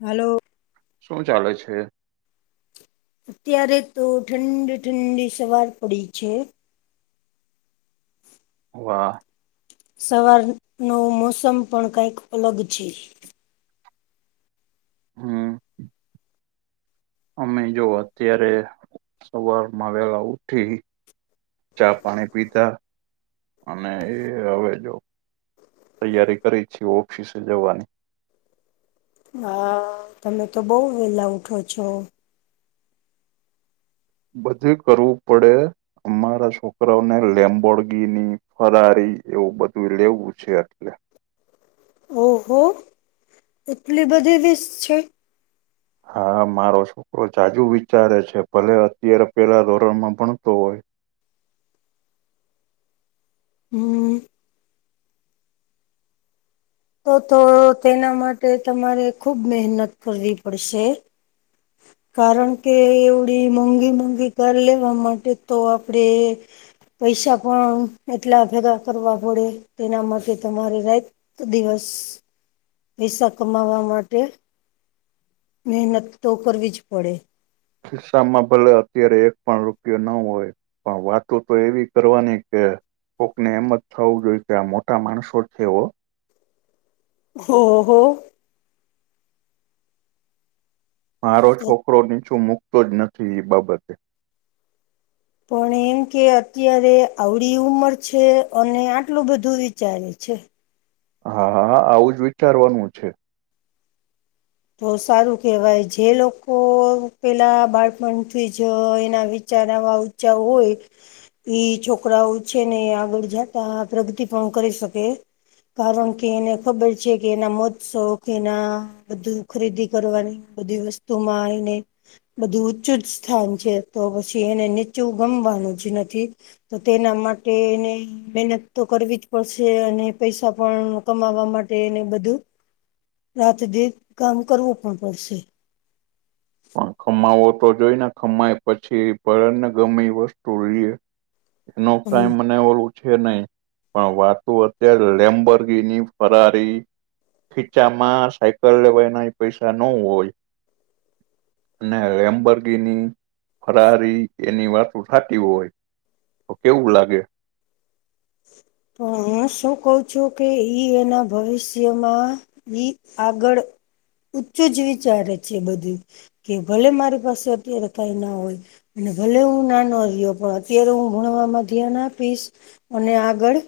Hello. શું ચાલે છે. અત્યારે તો ઠંડી ઠંડી સવાર પડી છે. વાહ! સવાર નો મોસમ પણ કંઈક અલગ છે. હમ. અમે જો, અત્યારે સવારમાં વેલા ઉઠી ચા પાણી પીતા અમે હવે તોહ તૈયારી કરી છે. ઓફિસે જવાની. હા. તમે તો બહુ વેલા ઉઠો છો. બધું એ કરવું પડે. અમારા છોકરાઓને લેંબોરગીની, ફરારી એવું બધું લેવું છે. એટલે ઓહો! એટલી બધી વીસ છે. હા મારો છોકરો ઝાઝું વિચારે છે, ભલે અત્યારે પેલા ધોરણમાં ભણતો હોય. હમ. તો તો, તેના માટે તમારે ખુબ મહેનત કરવી પડશે. કારણ કે એવડી મોંઘી-મોંઘી કાર લેવા માટે તો આપડે પૈસા પણ એટલા ભેગા કરવા પડે, તેના માટે તમારે રા તો દિવસ. પૈસા કમાવા માટે, મહેનત તો કરવી જ પડે. ખિસ્સામાં ભલે અત્યારે એક પણ રૂપિયો ન હોય. પણ વાતો તો એવી કરવાની કે કોકને એમ જ થવું જોઈએ કે, આ મોટા માણસો છે હો! હો હો મારો છોકરો નીચું મુકતો જ નથી, એ બાબતે. પણ એમ કે અત્યારે આવડી ઉંમર છે અને આટલું બધું વિચારે. એ છે. હા હા હા આવું જ વિચારવાનું છે. તો સારું કેહેવાય જે લોકો પેલા બાળપણથી જ એના વિચાર આવા જ હોય. ઈ છોકરાઓ છે ને આગળ જતા પ્રગતિ પણ કરી શકે. કારણ કે એને ખબર છે કે, એના મોત્સો કેના બધું ખરીદી કરવાની બધી વસ્તુમાં એને બધું ઉચ્ચુ સ્થાન છે તો પછી એને નીચું ગમવાનું જ નથી. તો તેના માટે એને મહેનત તો કરવી જ પડશે અને પૈસા પણ કમાવા માટેને બધું. રાત દેન કામ કરવું પડતું શે. ખમાવો તો જોઈને, ખમાય પછી ભરણ ને ગમે એ વસ્તુ લઈએ. નો હમ, ક્રાઈમ મને ઓ છે નહી પણ વાતો અત્યારે લેમ્બર્ગીની, ફરારી ખીચામાં સાયકલ લેવાયના પૈસા ન હોય ને લેમબર્ગીની, ફરારી એની વાતો ઠાતી હોય, તો કેવું લાગે? પણ શું કઉ છું કે ઈ એના ભવિષ્યમાં ની આગળ ઊચું જ વિચારે છે બધું. કે ભલે મારી પાસે અત્યારે કાઈ ના હોય. અને ભલે હું નાનો રહ્યો, પણ અત્યારે હું ભણવામાં ધ્યાન આપીશ, અને આગળ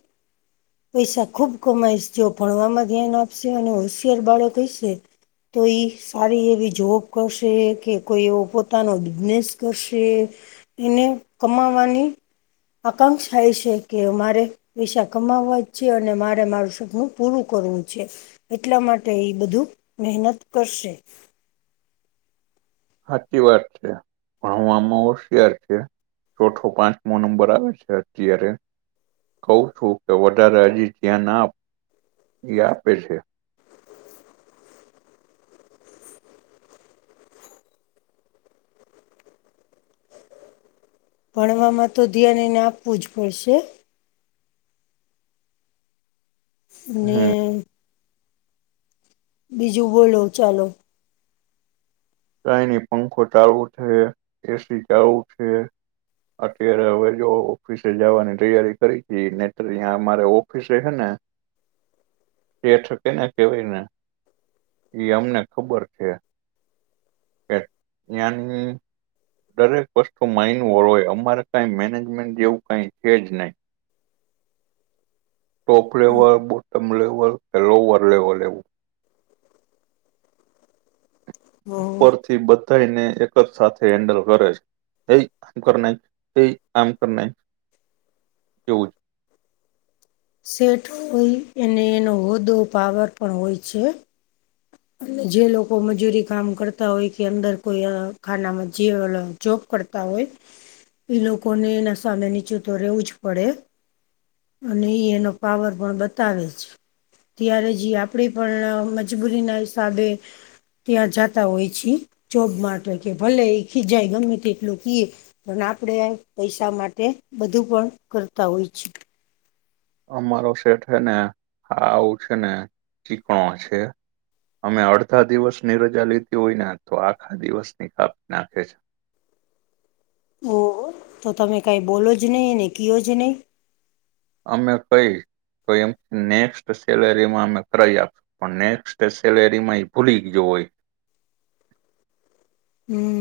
પૈસા ખુબ કમાઈશ, જો ભણવામાં ધ્યાન આપશે અને હોશિયાર બાળક હૈશે. તો ઈ સારી એવી જોબ કરશે, કે કોઈ એવો પોતાનો બિઝનેસ કરશે. એને કમાવાની આકાંક્ષા એ શે કે અમારે પૈશા કમાવા હોય છે અને મારે મારું સપનું પૂરું કરવું છે. એટલા માટે એ બધું મહેનત કરશે. હાતી વાત છે, ભણવામાં હોશિયાર છે. ચોથો પાંચમો નંબર આવે છે અત્યારે. કહુ છું કે વધારે હજી ધ્યાન આપ, ઈ આપે છે. ભણવામાં તો ધ્યાન એને આપવુંજ પડશે. હમ ને બીજું બોલો ચાલો. કાયની પંખો ચાલુ છે, એસી ચાલુ છે. અત્યારે હવેજો ઓફિસે જવાની તૈયારી કરી તી, નેત અમારે ઓફિસે હે ને [inaudible] પેઠ કેને કહેવાયને, એ અમને ખબર છે. ન્યાન દરેક વસ્તુ માંયને હોય, અમારે કઈ મેનેજમેન્ટ જેવું કઈ છેજ નહી. ટોપ લેવલ, બોટમ લેવલ, કે લોવર લેવલ એવું અ ઉપરથી બધાને એકજ સાથે હેન્ડલ કરે છે. કંઇક ઘટ નહિ, કંઈક આમ તેમ નહીં, એવુંજ સેઢ હોય અને એનો હો, પાવર પણ હોય છે. અને જે લોકો મજૂરી કામ કરતા હોય કે અંદર કોઈ અ ખાનામાં જે જોબ કરતા હોય, એ લોકોને એના સામે નીચે તો રહેેવુંજ પડે. અને એઈ એનો પાવર પણ બતાવે છે. ત્યારે જ ઈ આપણે પણ મજબૂરી ના હિસાબે ત્યાં જતા હોય છે જોબ માટે, કે ભલે એ ખીજાય ગમે તેટલું તે કિયે પણ આપડે પૈસા માટે બધું પણ કરતા હોય છે. અમારો સેટ હેને, આવું છે ને, ચીકણો છે. અમે અડધા દિવસ ની રજા લીધી હોય ને, તો આખા દિવસની કાપ નાખે છે. ઓહો, તો તમે કાઈ બોલો જ નહી, કયો જ નહીં. અમે કઈ, તો એમ નેક્સ્ટ સેલરીમાં અમે કરાઈ આપશું. પણ નેક્સ્ટ સેલેરી માં ભૂલી ગયો હોય. હમ્મ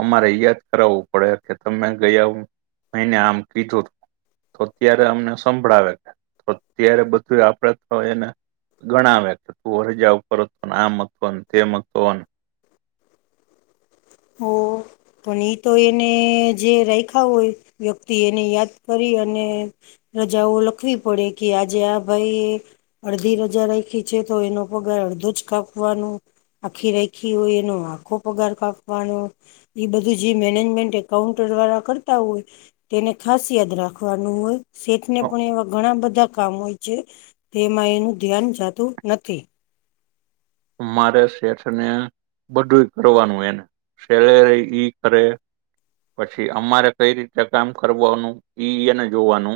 અમારે યાદ કરાવવું પડે કે તમે ગયા મહિને આમ કીધું. તો અત્યારે અમને સંભળાવે, તો અત્યારે બધું આપણેે તો એને ગણાવે કે તું હજા ઉપર હતો, આમ હતો ને તેમ હતો હો પણ ઈ તો એને જે રાખ્યા હોય વ્યક્તિ એને યાદ કરી અને રજાઓ લખવી પડે કે, આજે આ ભાઈ અડધી રજા રાખી છે તો એનો પગાર અડધો જ કાપવાનો આખી રાખી હોય એનો આખો પગાર કાપવાનો એ બધું જે મેનેજમેન્ટ એકાઉન્ટર દ્વારા કરતા હોય. તેને ખાસ યાદ રાખવાનું હોય શેઠ ને તો પણ એવા ઘણા બધા કામ હોય છે. તેમાં એનું ધ્યાન જતું નથી મારે શેઠને બધું કરવાનું એને શેલે ર ઈ કર. પછી અમારે કઈ રીતે કામ કરવાનું ઈને જોવાનુ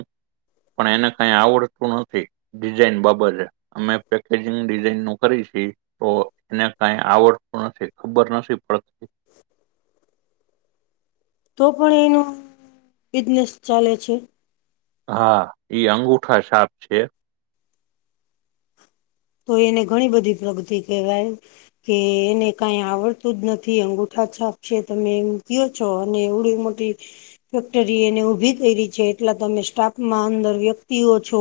પણ એને કઈ આવડતું નથી. ડિઝાઇન બાબત અમે પેકેજિંગ ડિઝાઇન નું કરીશી તો એને કઈ આવડતું નથી ખબર નથી પડતી [unintelligible] તો પણ એનો બિઝનેસ ચાલે છે. હા ઈ અંગુઠા શાપ છે. તો એને ઘણી બધી પ્રગતિ કહેવાય કે એને કાઈ આવડતું જ નથી અંગુઠા છાપ છે તમે મૂકયો છો અને એવડી મોટી ફેક્ટરી એને ઉભી કરી છે એટલા તમે સ્ટાફમાં અંદર વ્યક્તિઓ છો.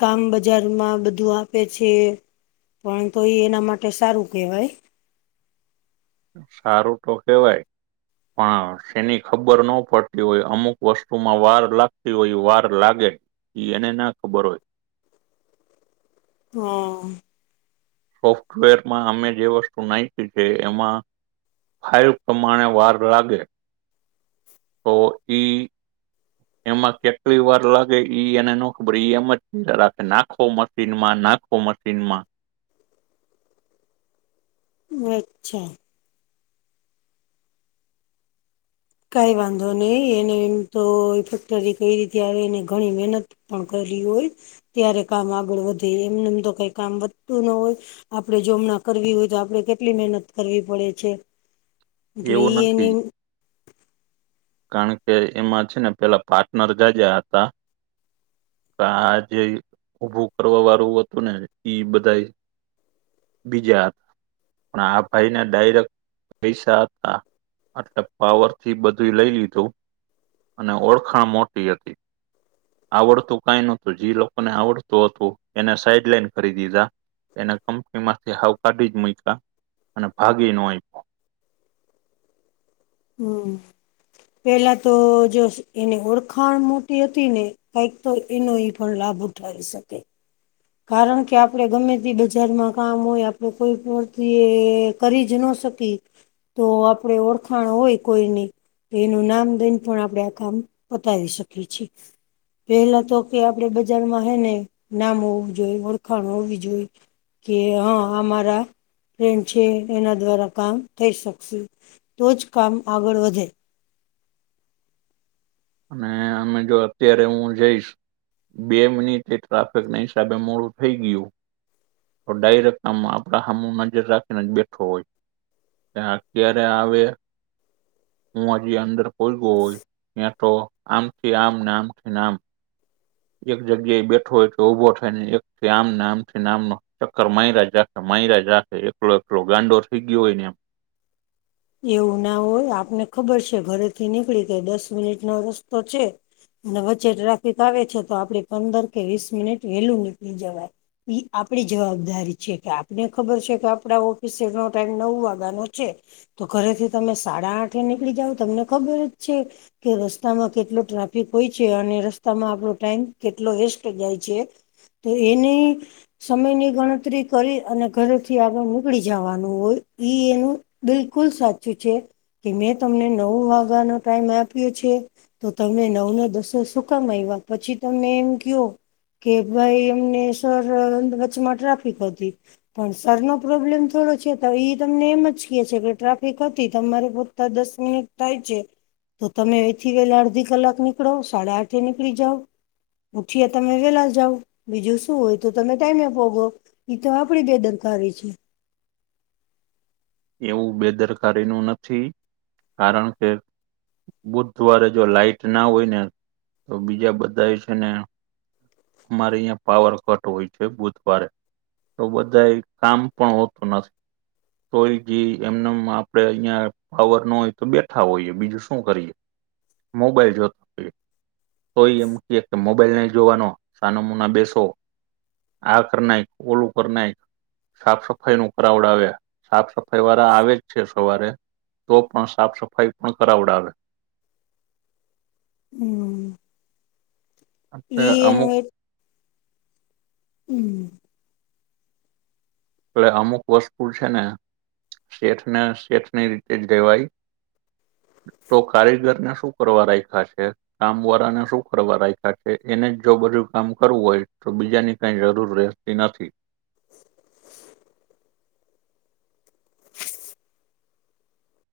કામ બજાર માં બધું આપે પછી પણ તો એ એના માટે સારું કહેવાય સારું તો કેહેવાય પણ તેની ખબર ન પડતી હોય અમુક વસ્તુમાં વાર લાગતી હોય, વાર લાગે. ઈ એને ના ખબર હોય. હા સોફ્ટવેર માં અમે જે વસ્તુ નાખી છે, એમાં ફાઈવ પ્રમાણે વાર લાગે તો ઈ. એમાં કેટલી વાર લાગે એને ન ખબર એમ જ નાખો મશીનમાં નાખો કોમાર સિમા વે છેે. કઈ વાંધો નહી એને એમ તો ફેક્ટરી કઈ રીતે આવે એને ઘણી મહેનત પણ કરી હોય ત્યારે કામ આગળ વધે એમને એમ તો કઈ કામ વધતું ન હોય. આપડણે જો હમણા કરવી હોય તો આપડણે કેટલી મહેનત કરવી પડે છે. એટલે એવું નથી એની કારણ કે એમાં છે ને પેલા પાર્ટનર ગજા હતા. આ જે ઉઊભું કરવા વાળું હતું ને ઈ બધા બીજા હતા પણ આ ભાઈને ડાયરેક્ટ પૈસા હા એટલે પાવર થી બધું લઈ લીધુ અને ઓળખાણ મોટી હતી. આવડતું કઈ નોતું જે લોકોને આવડતું હતું એને સાઈડ લઈન ખરીદીધા એને કંપનીમાંથી હાવ કાઢી જ મુકા અને ભાગી નય. હમ પેલા તો જો. એને ઓળખાણ મોટી હતી ને કઈક તો એનો એ પણ લાભ ઉઠાવી શકે કારણ કે આપણે ગમે તે બજારમાં કામ હોય આપણે કોઈ વતિ કરી જ ન શકી તો આપડણે ઓળખાણ હોય કોઈ નહી. એનું નામ દઈને પણ આપણે આ કામ પતાવી શકીએ છીએ. પેલા તો કે આપડે બજારમાં હે ને નામ હોવું જોઈએ ઓળખાણ હોવી જોઈ. કે હા અમારા ફ્રેડ છે એના દ્વારા કામ થઈ શકશે તો જ કામ આગળ વધે. અને અમે જો અત્યારે હું જઈશ બે મિનિટે ટ્રાફિક ના હિસાબે મોડું થઈ ગયુ. તો ડાયરેક્ટ કામ આપડા સામ નજર રાખીને જ બેઠો હોય. ત્યા ક્યારે આવે હું હજી અંદર કોઈ ગયો હોય ત્યા તો આમથી આમ નામથી નામ. એક જગ્યા એ બેઠો હોય તો ઉઊભો થાય ને એકથી આમને આમથી આમનો ચક્કર માયરા જાખે માયરા રાખે એકલો એકલો ગાંડો થઈ ગયો હોય ને એમ. એવું ના હોય આપને ખબર છે ઘરેથી નીકળી તો દસ મિનિટ નો રસ્તો છે. અને વચ્ચે ટ્રાફિક આવે છે તો આપડ પંદર કે વીસ મિનિટ વેલું નીકળી જવાય. એ આપડી જવાબદારી છે કે આપને ખબર છે કે આપડા ઓફિસનો ટાઈમ નવ વાગ્યાનો છે. તો ઘરેથી તમે સાડા આઠે નીકળી જાવ તમને ખબર જ છે. કે રસ્તામાં કેટલો ટ્રાફિક હોય છે અને રસ્તામાં આપણો ટાઈમ કેટલો વેસ્ટ જાય છે. તો એને સમયની ગણતરી કરી અને ઘરેથી આગળ નીકળી જવાનું હોય ઈ એનું બિલકુલ સાચું છે કે મેં તમને નવ વાગ્યાનોો ટાઈમ આપ્યો છે. તો તમે નવ ના દસો સુકામાં આવ્યા પછી તમમે એમ કયો? કે ભાઈ અમને સર વચમાં ટ્રાફિક હતી. પણ સર નો પ્રોબ્લેમ થોડો છે તો તમને એમ જ ક છે. ટ્રાફિક હતી તમારે પોતા દસ મિનિટ થાય છે. તો તમે એથી વહેલા અડધી કલાક નીકળો સાડા આઠે નીકળી જાઓ. ઉઠી્યા તમે વેલા જાવ બીજું શું હોય તો તમે ટાઈમે પોગો. એ તો આપડે દ દરકારી છે. એવું બેદરકારી નું નથી કારણ કે બુધવારે જો લાઈટ ના હોય ને તો બીજા બધા એ છે ને અમારે અહં પાવર કટ હોય છે બુધવારે. તો બધા કામ પણ હોતું નથી. તોય જ એમને આપડે અહિયાં પાવર ન હોય તો બેઠા હોઈએ બીજું શું કરીએ. મોબાઈલ જોતો હોઈએ તોય એ મૂકીએ કે મોબાઈલ ન જોવાનો સાનામૂના બેસો. આ કર નાય કોલ ઉપર નાય સાફ સફાઈ નું કરઉડ આવ્યા. સાફ સફાઈ વાળા આવે જ છે સવારે તો પણ સાફ સફાઈ પણ કરાવડાવે હમ અ ઈ એનું અમુક એક હમ એટલે અમુક વસ્તુ છે ને શેઠને શેઠની રીતે જ રેવાય. તો કારીગર ને શું કરવા દાખ્યા છે. કામ વાળા ને શું કરવા રાખ્યા છે એને જ જો બધું કામ કરવું હોય તો બીજાની કઈ જરૂર રહે. તે નથી